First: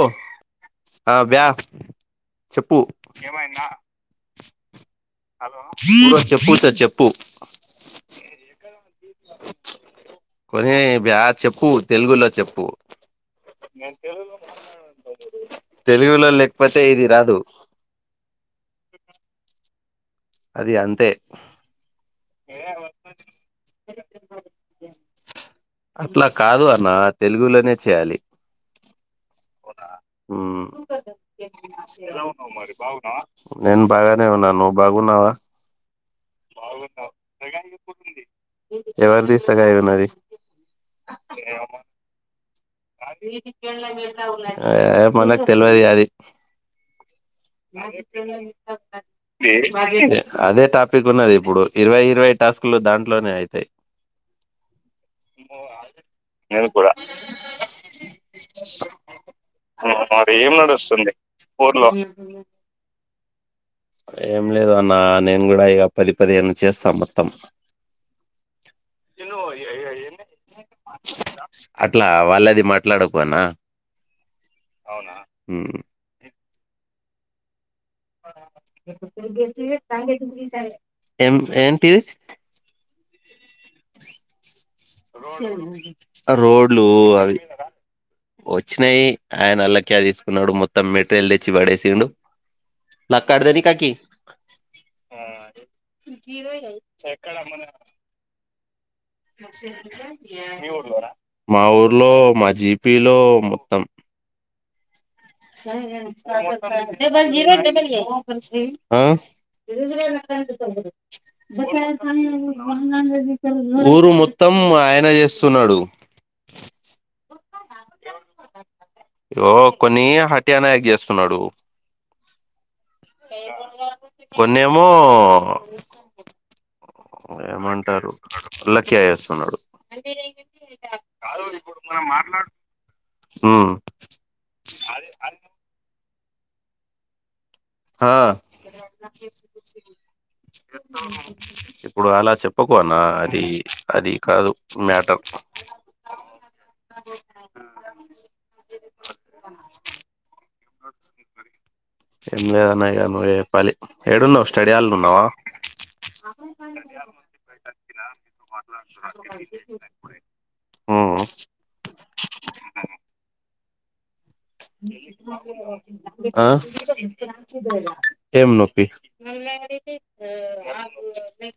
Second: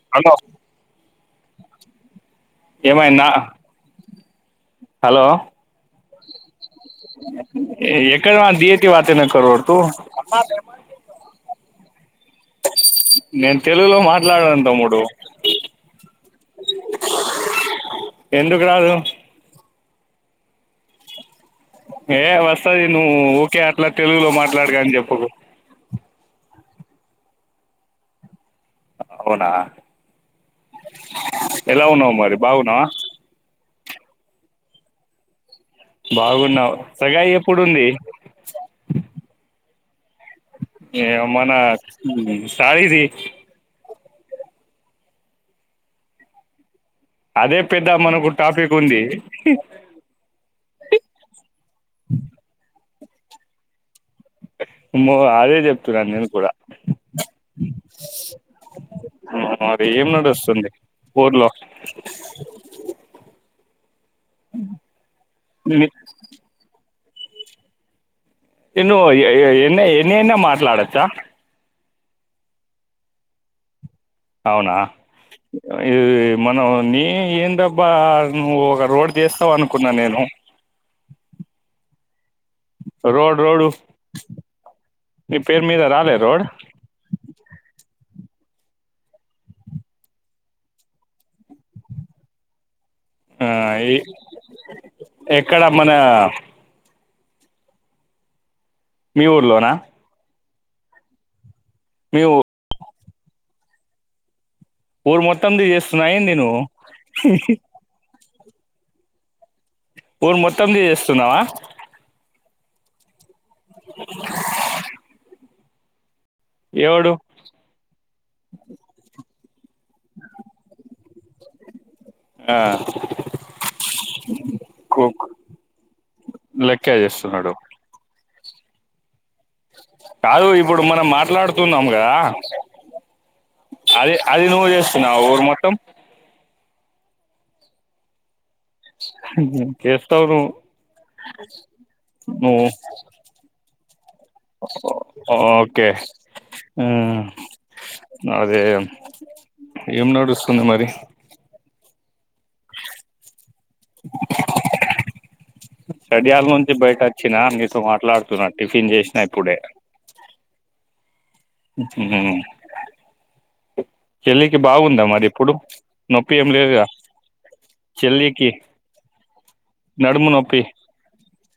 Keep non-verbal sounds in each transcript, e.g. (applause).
ఓ hello ఆ వ్యా చెప్పు ఏమైందా హలో ఊరో చెప్పు సార్ చెప్పు కొనే బ్యా చెప్పు తెలుగులో చెప్పు నేను తెలుగులో మాట్లాడన్ తెలుగులో లేకపోతే ఇది రాదు ఎందుకు రాదు అది అంతే ఏ వస్తది నువ్వు ఊకె అట్లా తెలుగులో మాట్లాడగా అని చెప్పకు అట్లా కాదు అన్న తెలుగులోనే చేయాలి అవునా ఎలా ఉన్నావ్ మరి బాగున్నావా నేను బాగనే ఉన్నాన్ నువ్వు బాగున్నావా బాగున్నావు సగాయి ఎప్పుడుంది ఎవరిది సగాయు ఏమో నా ఉ ఎ మనక్ తెల్వదిగా అది అదే పెద్ద మనకు టాపిక్ ఉంది అదే టాప్ పిక్ ఉన్నది ఇప్పుడు ఇరవై ఇరవై టాస్క్ లు దాంట్లోనే అయితయ్ మో అదే చెప్తున్నాను కూడా నేను గుడా మరి ఏం ఆడేం నడుస్తుంది ఊర్లో ఏం లేదు అన్నా నేను గుడా ఇగ పది పదిహేను చేస్ స్త మొత్తం ఇను ఎ ఎ ఎన్న ఎన్నేన్న మాట్లాడచ్చా అట్లా వాళ్ళది మాట్లాడకు అన్న అవునా మ్ ఇ మనం ని ఏందప్ బా నువ్వు ఒక రోడ్ చేస్తవు అనుకున్నా నేను ఏం ఏంటిది రోడ్ రోడు రోడ్లు అవి వొచ్చినయి ఆయన అల్లక్క్యా తీసుకున్నాడు మొత్తం మెటీరియల్ తెచ్చి పడేసిండు ఆ నక్కడ్దది కాకి ఎక్కడ మన ఎక్కడ మన మీ ఊర్లోనా మా ఊరులో మీ మాజీ పిలో మొత్తం ఊరు మొత్తంది చేస్తున్నా ఏంది నువ్వు డబల్ జీరో డబల్ ఎయిట్ ఆ ఊరు మొత్తంది చేస్తున్నావా ఊరు మొత్తం ఆయన చేస్తున్నాడు ఎవడు యో కొన్ని హత్యనాయక్ చేస్తున్నాడు ఆ మొన్నేమో లెక్క చేస్తున్నాడు ఎమాంటారు (unintelligible) కాదు ఇపుడ్ మనం మాట్లాడుతున్నాం గా ఉమ్, అది అది నువ్ చేస్తున్నావా ఊరు మొత్తం ఆ చేస్తావు నువ్వు ఇప్పుడు అలా నువ్వు చెప్పుకు అన్నా అది అది కాదు మ్యాటర్ హ్మ్ అదే ఏం నడుస్తూ ఏం లేదు అన్నయ్య మరి పలి ఏడున్నవ్ స్టడీ ఆల్ ఉన్నావా (inaudible) చడియాల నుంచి బయట వచ్చినా నీతో మాట్లాడుతున్నా టిఫిన్ చేసినా ఇప్పుడే హ్మ్ హ్మ్ నొప్పి ఆ ఏం లేదుగా చెల్లికి ఎం నొప్పి నడుము నొప్పి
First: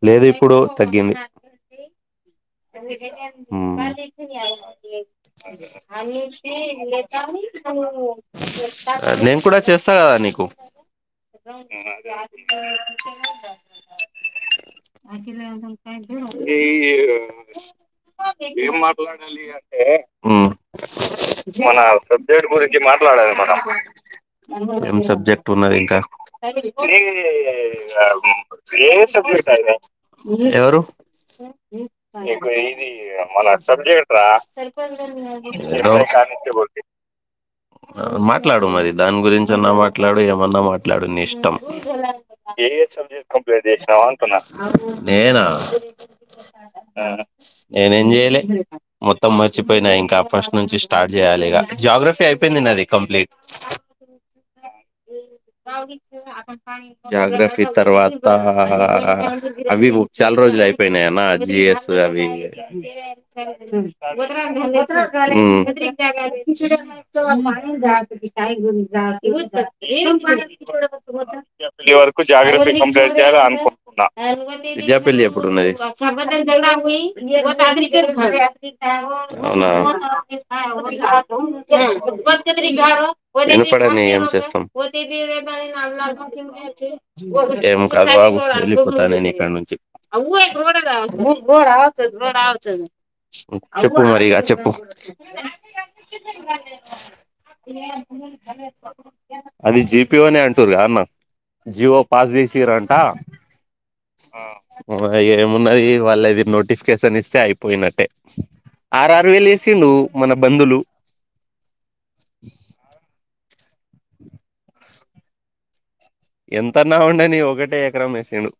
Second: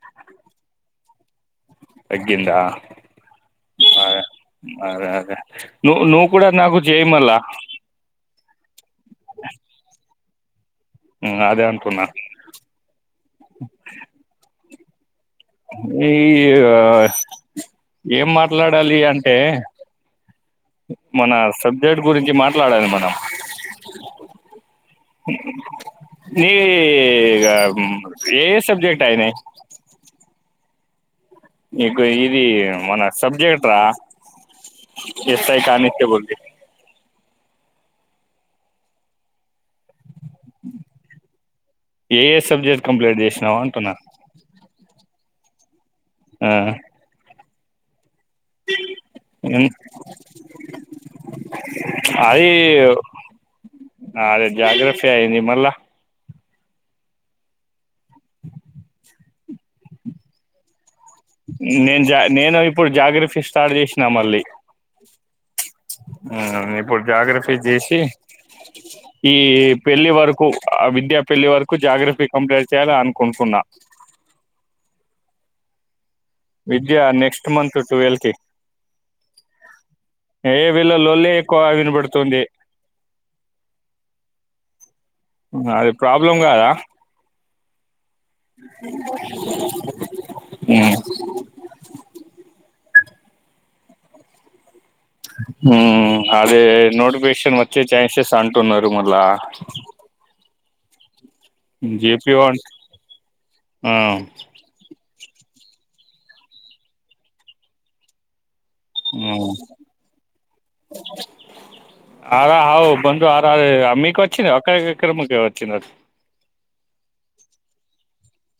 లేదు ఎప్పుడో తగ్గింది తగ్గిందా హ్మ్ అదే అదే అదే నువ్వు నువ్వు కూడా నాకు చేయి మళ్ళా నేన్ కూడా చేస్తా గద నీకు అదే అంటున్నా ఈ (inaudible) ఏం మాట్లాడాలి అంటే మన సబ్జెక్ట్ గురించి మాట్లాడాలి మనం ఏం సబ్జెక్ట్ ఉన్నది ఇంకా నీ ఏ సబ్జెక్ట్ అయినాయి ఎవరు మీ ఇది మన సబ్జెక్ట్ రా ఎస్ఐ కానిస్టేబుల్ది కానిస్తే పోద్ది అ మాట్లాడు మరి దాని గురించన్న మాట్ మాట్లాడు ఏమన్నా మాట్లాడు నీ ఇష్టం ఏ ఏ సబ్జెక్ట్ కంప్లీట్ చేసినావు అంటున్నా నేనా హ్మ్ నేనేంజేయ్ లె మొత్తం మర్చిపోయినా ఇంకా ఫస్ట్ నుంచి స్టార్ట్ చేయాలి ఇగ జాగ్రఫీ అయిపోయింది నాది కంప్లీట్ ఆ అదే జాగ్రఫి అయింది మల్ల జాగ్రఫీ తర్వాతా అవి చాల రోజులయ్ పోయిన అన్న జిఎస్ నేను జా అవి నేను ఇప్పుడు జాగ్రఫీ స్టార్ట్ చేసిన మళ్ళీ హ్మ్ ఆ ఇప్పుడు జాగ్రఫీ చేసి ఈ పెళ్లి వరకు (unintelligible) ఆ విద్యా పెళ్లి వరకు జాగ్రఫీ కంప్లీట్ చేయాలి అనుకుంటున్నా (unintelligible) పెళ్ళి ఎప్పుడున్నది విద్య నెక్స్ట్ మంత్ ట్వెల్వ్ కి అవునా ఏ వీళ్ళ లొల్లే ఎక్కువ వినబడుతుంది ఇనపడనీ ఏంచేస్తాం అది ప్రాబ్లం కాదా (unintelligible) ఏం కవ్వావ్ ఏళ్ళిపోతా నేన్ ఇక్కడ్ నుంచి చెప్పు మరిగా చెప్పు హ్మ్ అదే నోటిఫికేషన్ వచ్చే ఛాన్సెస్ అంటున్నర్ మల్ల విపిఓనేఅన్ అంటునూరు అన్న జి ఓ పాస్ జేపీఓ జేసిరంట ఆ ఆ అ వ ఏం ఉన్నది వాళ్ళది నోటిఫికేషన్ ఇస్తే అయిపోయినట్టే ఆర్ఆర్ వేలు వేసిండు మన బంధులు అమ్మికి వచ్చినారు (unintelligible) ఎంతన్నా ఉండని ఒకటే ఎకరం వేసిండు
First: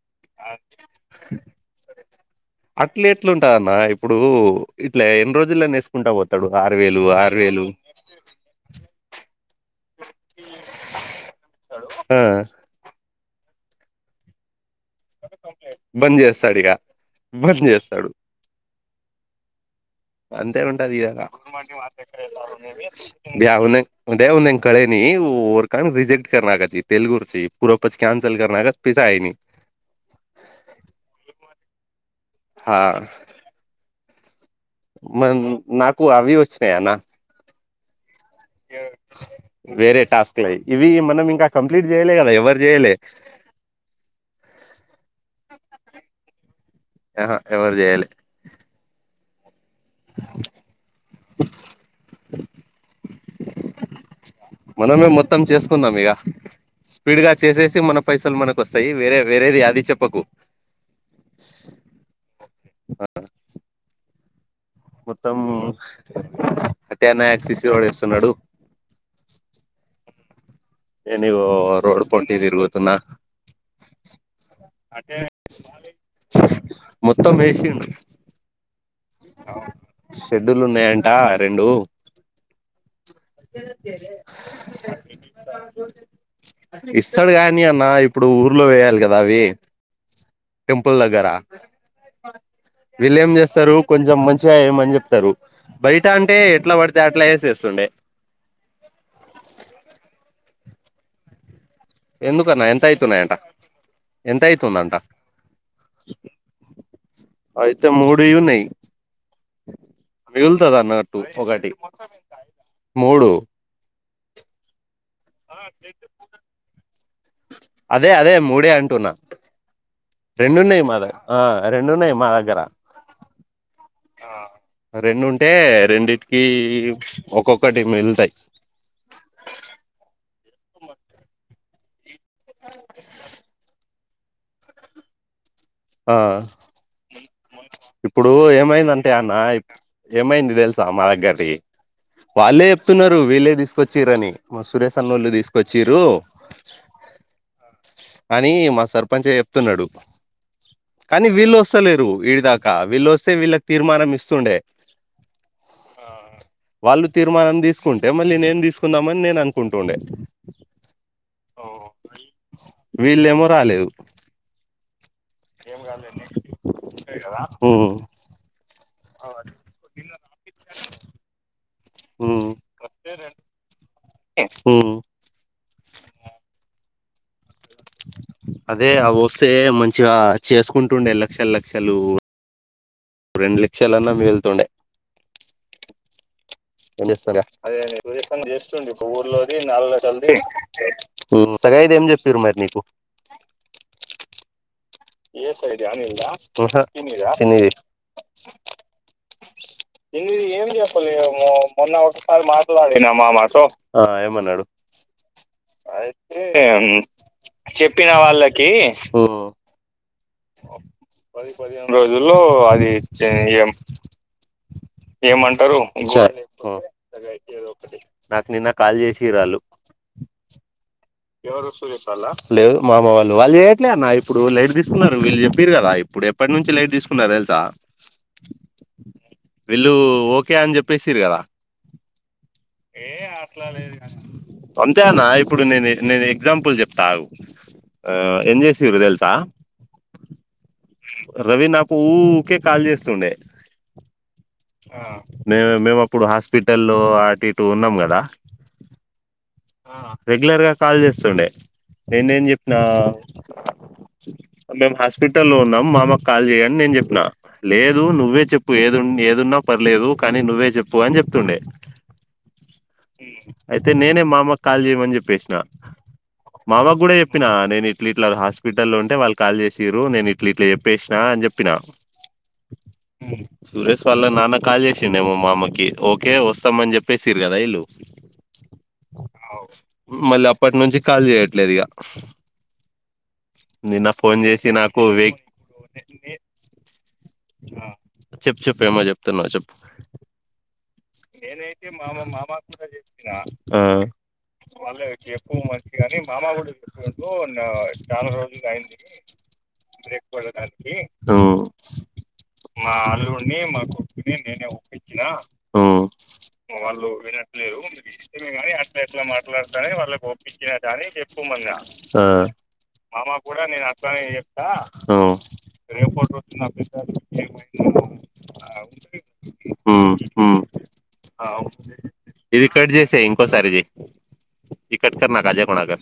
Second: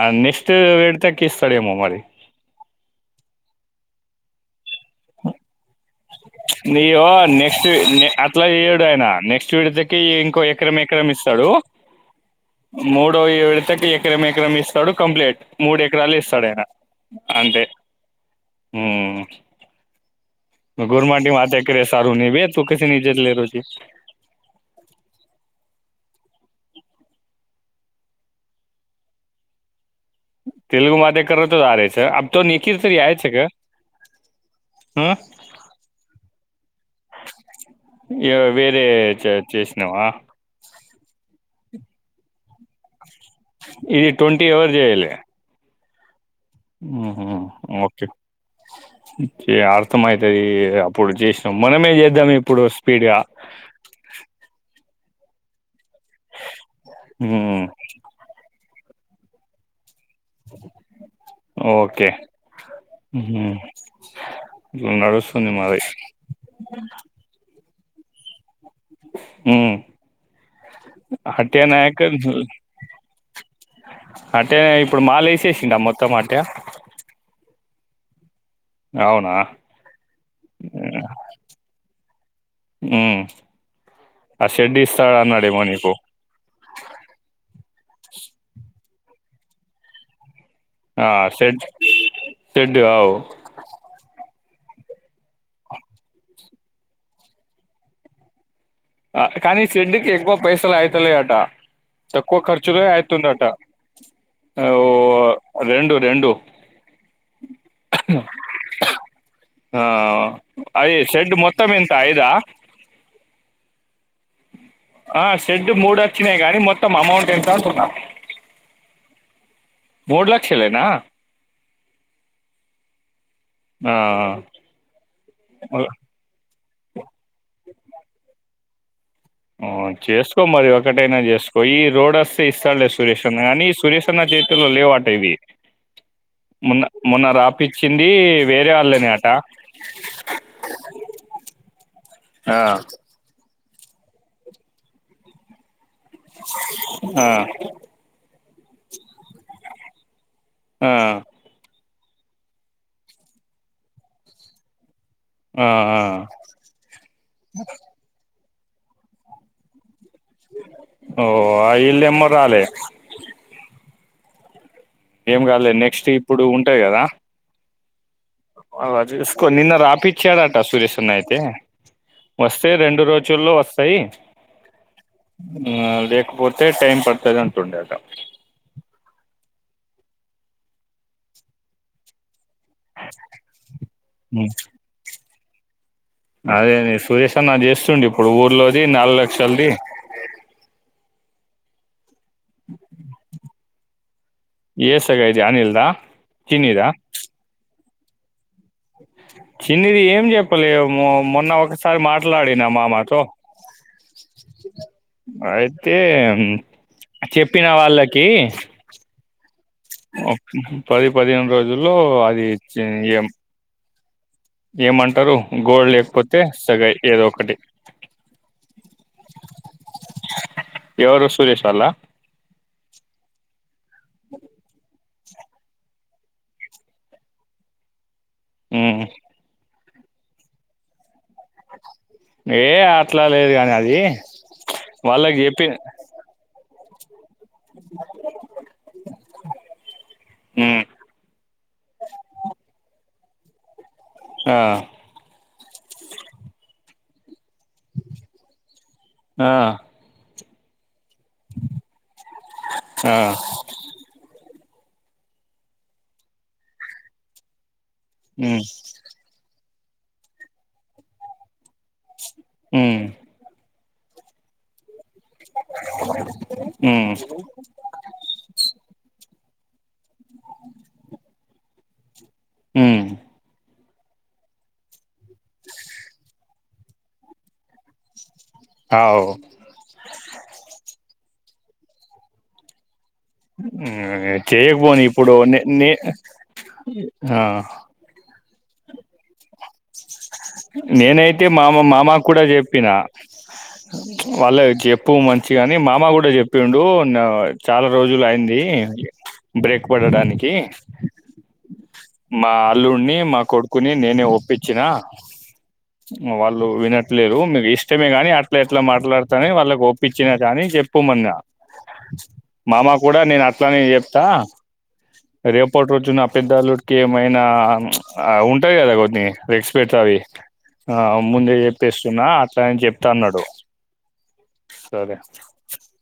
ఆ నెక్స్ట్ విడ్తాకిస్తాడేమో మరి అట్లే ఎట్లుంటది అన్న ఇప్పుడు ఇట్ల ఎన్ని రోజుల్లని వేసుకుంటా పోతాడు ఆరు వేలు ఇగో ఆరు వేలు నెక్స్ట్ నెక్ అట్లా ఇయ్యాడు అయనా నెక్స్ట్ విడతకి ఇంకో ఎకరం ఎకరం ఇస్తాడు స్తాడు ఆ ఇగో ఈ విడతకి ఎకరం ఎకరం ఇస్ ఇస్తాడు కంప్లీట్ మూడు ఎకరాలు బంద్ చేస్తాడు ఇస్తాడాయినా ఇగ అంతే బంద్ చేస్తాడు ఉమ్ అంతే ఉంటది ఇగ (unintelligible) ఉదయం (unintelligible) కానీ రిజెక్ట్ (unintelligible) తెలుగుచూ (unintelligible) తెలుగు బాతే (unintelligible) అబ్బతే (unintelligible) మన నాకు అవ్వి వచ్చినాయి అన్న వేరే చే- వేరే చేసినావా టాస్క్ లయి ఇవి మనం ఇంకా కంప్లీట్ చేయలే కదా ఎవర్ చేయలే ఇవి ట్వంటీ ఎవర్ జేయలే ఆహా ఎవరు జేయలే ఇగ అస్తమాయితది అప్పుడు చేసినాం మనమే చేద్దాం ఇప్పుడు స్పీడ్ గా మనమే మొత్తం చేసుకుందాం ఇగ స్పీడ్ గా హ్మ్ చేసేసి మన పైసలు మనకు వస్తాయి వేరే వేరేది అది చె ఓకే ఉమ్ మొత్తం సత్యానాయ ఏకాశశివాడు ఇస్తునాడు ఉమ్ నేను అంటె నాయక రోడ్ కన్ఫ్యూ పొంటి తిరుగుతున్నా అంటే ఇప్పుడు మాల వేసేసిండా మొత్తం వాడికే సేద్దులు ఉన్నాయంట రెండు ఉమ్ ఆ షెడ్ ఇస్తాడు అన్నాడేమో నీకు ఇస్తాడు గాని అన్న ఇప్పుడు ఊర్లో వేయాలి కదా అవి టెంపుల్ ఆ దగర షెడ్ షెడ్ అవు వీళ్లు ఏంచేస్తరూ మంచిగా ఏమామని చెప్తారు బయట అంటే ఎట్లా పడితే అట్లా వేసేస్తుండే కానీ షెడ్ కి ఎక్కువ పైసలు అయితలేదట తక్కువ ఎందుకన్నా ఖర్చులే ఎంత అయితున్నాయంట అయితుందట ఎంత అవో అయితుందంట రెండు రెండు అయితే మూడుయి ఉన్నాయి ఆ! మిగులుతది అది అన్నట్టు షెడ్ మొత్తం ఒకటి ఎంత ఐదా మూడు ఆ షెడ్ మూడు వచ్చిన గానీ మొత్ త్తం అమౌంట్ ఎంత అంటున్నా అదే అదే మూడే అంటున్నా మూడు రెండున్నాయి లక్షలేనా మాద ఆ రెండున్నాయి మా దగ్గర ఆ రెండుంటే ఆ, రెండిటికి ఒక్కొక్కటి మిగులుతయి చేసుకో మరి ఒకటైనా చేసుకో ఈ లోడ్ వస్తే ఇస్తాడులేదో సురేష్ అన్న గాని సురేష్ అన్న చేతిల్లో లేవటివి ఆ ఇప్పుడు వేరే వాళ్ళని ఏమైందంటే అట అన్న ఏమైంది తెలుసా దగ్గది ఆ, వాళ్ళే చెప్తున్నారు వీళ్ళే తీసుకొచ్చిరని మా సురేష్ అన్న వాళ్ళు తీసుకొచ్చి ఆ అని మా సర్పంచే చెప్తున్నాడు ఆ, కానీ ఆ, వీళ్ళు వస్ లేరు ఇదాకా వీళ్ళ వస్తే వీళ్ళకి తీర్మానం ఇస్తుండే ఆ. వాళ్ళు తీర్మానం తీసుకుంటే మళ్ళీ నేను తీసుకుందామని నేను అనుకుంటుండే ఓ ఆ వీళ్ళు ఏమో రాలె వీళ్ళేమో రాలేదు ఏం కాలే నెక్స్ట్ ఇప్పుడు ఉంటాయి కదా ఉమ్ అ తీసుకొని నిన్న రాపించాడు అంట సురేష్ అన్న అయితే వస్తే రెండు రోజుల్లో వస్తాయి ఉ మ్ హ్మ్ ఇంగ లేకపోతే టైం పడ్తాది అంటుండే అంట అదే అవి వస్తే మంచిగా చేసుకుంటుండే లక్షల్ లక్షలు రెండు లక్షాలన్నా మిగుళ్తుండే అదే ఎం సురేష్ చేస్తారు అన్న చేస్తుండు ఇప్పుడు ఊర్లోది నాలుగు లక్షలది ఇగ హ్మ్ సగయిది ఏం చెప్పిరు మరి నీకు ఏసగా ఇది అనిల్దా చిన్నిదా కిందిది చిన్నిది ఇంగ ఏం చెప్పలే చెప్పలేదు మో మొన్న ఒకసారి మాట్లాడిన మామ తో ఏమన్నాడు అయితే చెప్పిన వాళ్ళకి పది పదిహేను రోజుల్లో అది ఏం జె యం ఏమంటారు గోల్డ్ లేకపోతే సగాయి ఏదో ఒకటి నాకు నిన్న కాల్ చేసిరాళ్ళు ఎవరు సురేష్ వాళ్ళ లేదు మామ వాళ్ళు వాళ్ళు చేయట్లే అన్న ఇప్పుడు లైట్ తీసుకున్నారు వీళ్ళు చెప్పిరు కదా ఇప్పుడు ఎప్పటి నుంచి లైట్ తీసుకున్నారు తెలుసా ఉ వీళ్ళు ఒకే అని చెప్పేసిరు కదా ఏ అట్లా లేదు కాని అది అంతే అన్న వాళ్ళకి ఇప్పుడు చెప్పి నేను ఈ ఎక్సపుల్ చెప్తా అగు ఎం చేసిర్రు తెల్సా రవి నాకు ఊకే కాల్ చేస్తుండే ఆ ఆ మేమ్ మేముప్పుడు హాస్పిటల్ లో అటు ఇటు ఉన్నం కదా ఆ రెగ్యులర్గా కాల్ చేస్తుండే ఎన్నేన్ చేపినవ్ ఆ మేము హాస్పిటల్లో లో ఉన్నాం మామకు కాల్ చేయి అని నేన్ చెప్పిన లేదు నువ్వే చెప్పు ఏద్ ఏదున్నా పర్లేదు కానీ నువ్వే చెప్పు అని చెప్తుండే ఉమ్ అయితే నేనే మామక్ కాల్ చేయమని చెప్ పేసిన ఉమ్ మామకూడా చెప్పిన నేను ఇట్లా ఇట్లా హాస్పిటల్ల ఉంటే వాళ్ కాల్ చేసిరు నేను ఇట్లా ఇట్లా చెప్పేసినా అని చెప్పినా ఊ సురేష్ వాళ్ళ నాన్న కాల్ చేసిండేమో మామకి ఓకే వస్తామని చెప్పేసిరు కదా ఇల్ళు అవ్ మళ్ళీ అప్పటి నుంచి కాల్ చేయట్లేదు ఇగ హ్మ్ చేయకపోని వే ఇప్పుడు నే నే ఆ చెప్ చెప్ ఏమో చెప్తున్నావు చెప్పు నేనైతే మామ మామ కూడా చెప్ చెప్పిన ఆ ప్చ్ వాళ్ళ చెప్పు మంచిగాని మామ కూడా చెప్పిండు నా ప్చ్ చాలా రోజులు అయింది బ్రేక్ పడడానికి ఊ మా అల్లుడిని మా కొడుకుని నేనే ఒప్పించిన ఊ ఇంగ వాళ్ళు వినట్లేదు మీకు ఇష్టమే ని అట్లా ఎట్లా మాట్లాడతానే వాళ్ళకి ఒప్పించినా కాని చెప్పమన ఆ మామ కూడా నేను అట్లనే చెప్తా ఊ రేపటిరోజున నా పెద్దలుడికి ఏమైనా ఆ హ్మచ్ ఉంటాయి కదా కొన్ని రెస్పెక్ట్ ఊ అవి ఊ ఆ ముందే చెప్పేస్తున్న ఇది కట్ చేస ఇంకోసారిది ఇది సరే కట్కనా కాసేపు ఉన్నాక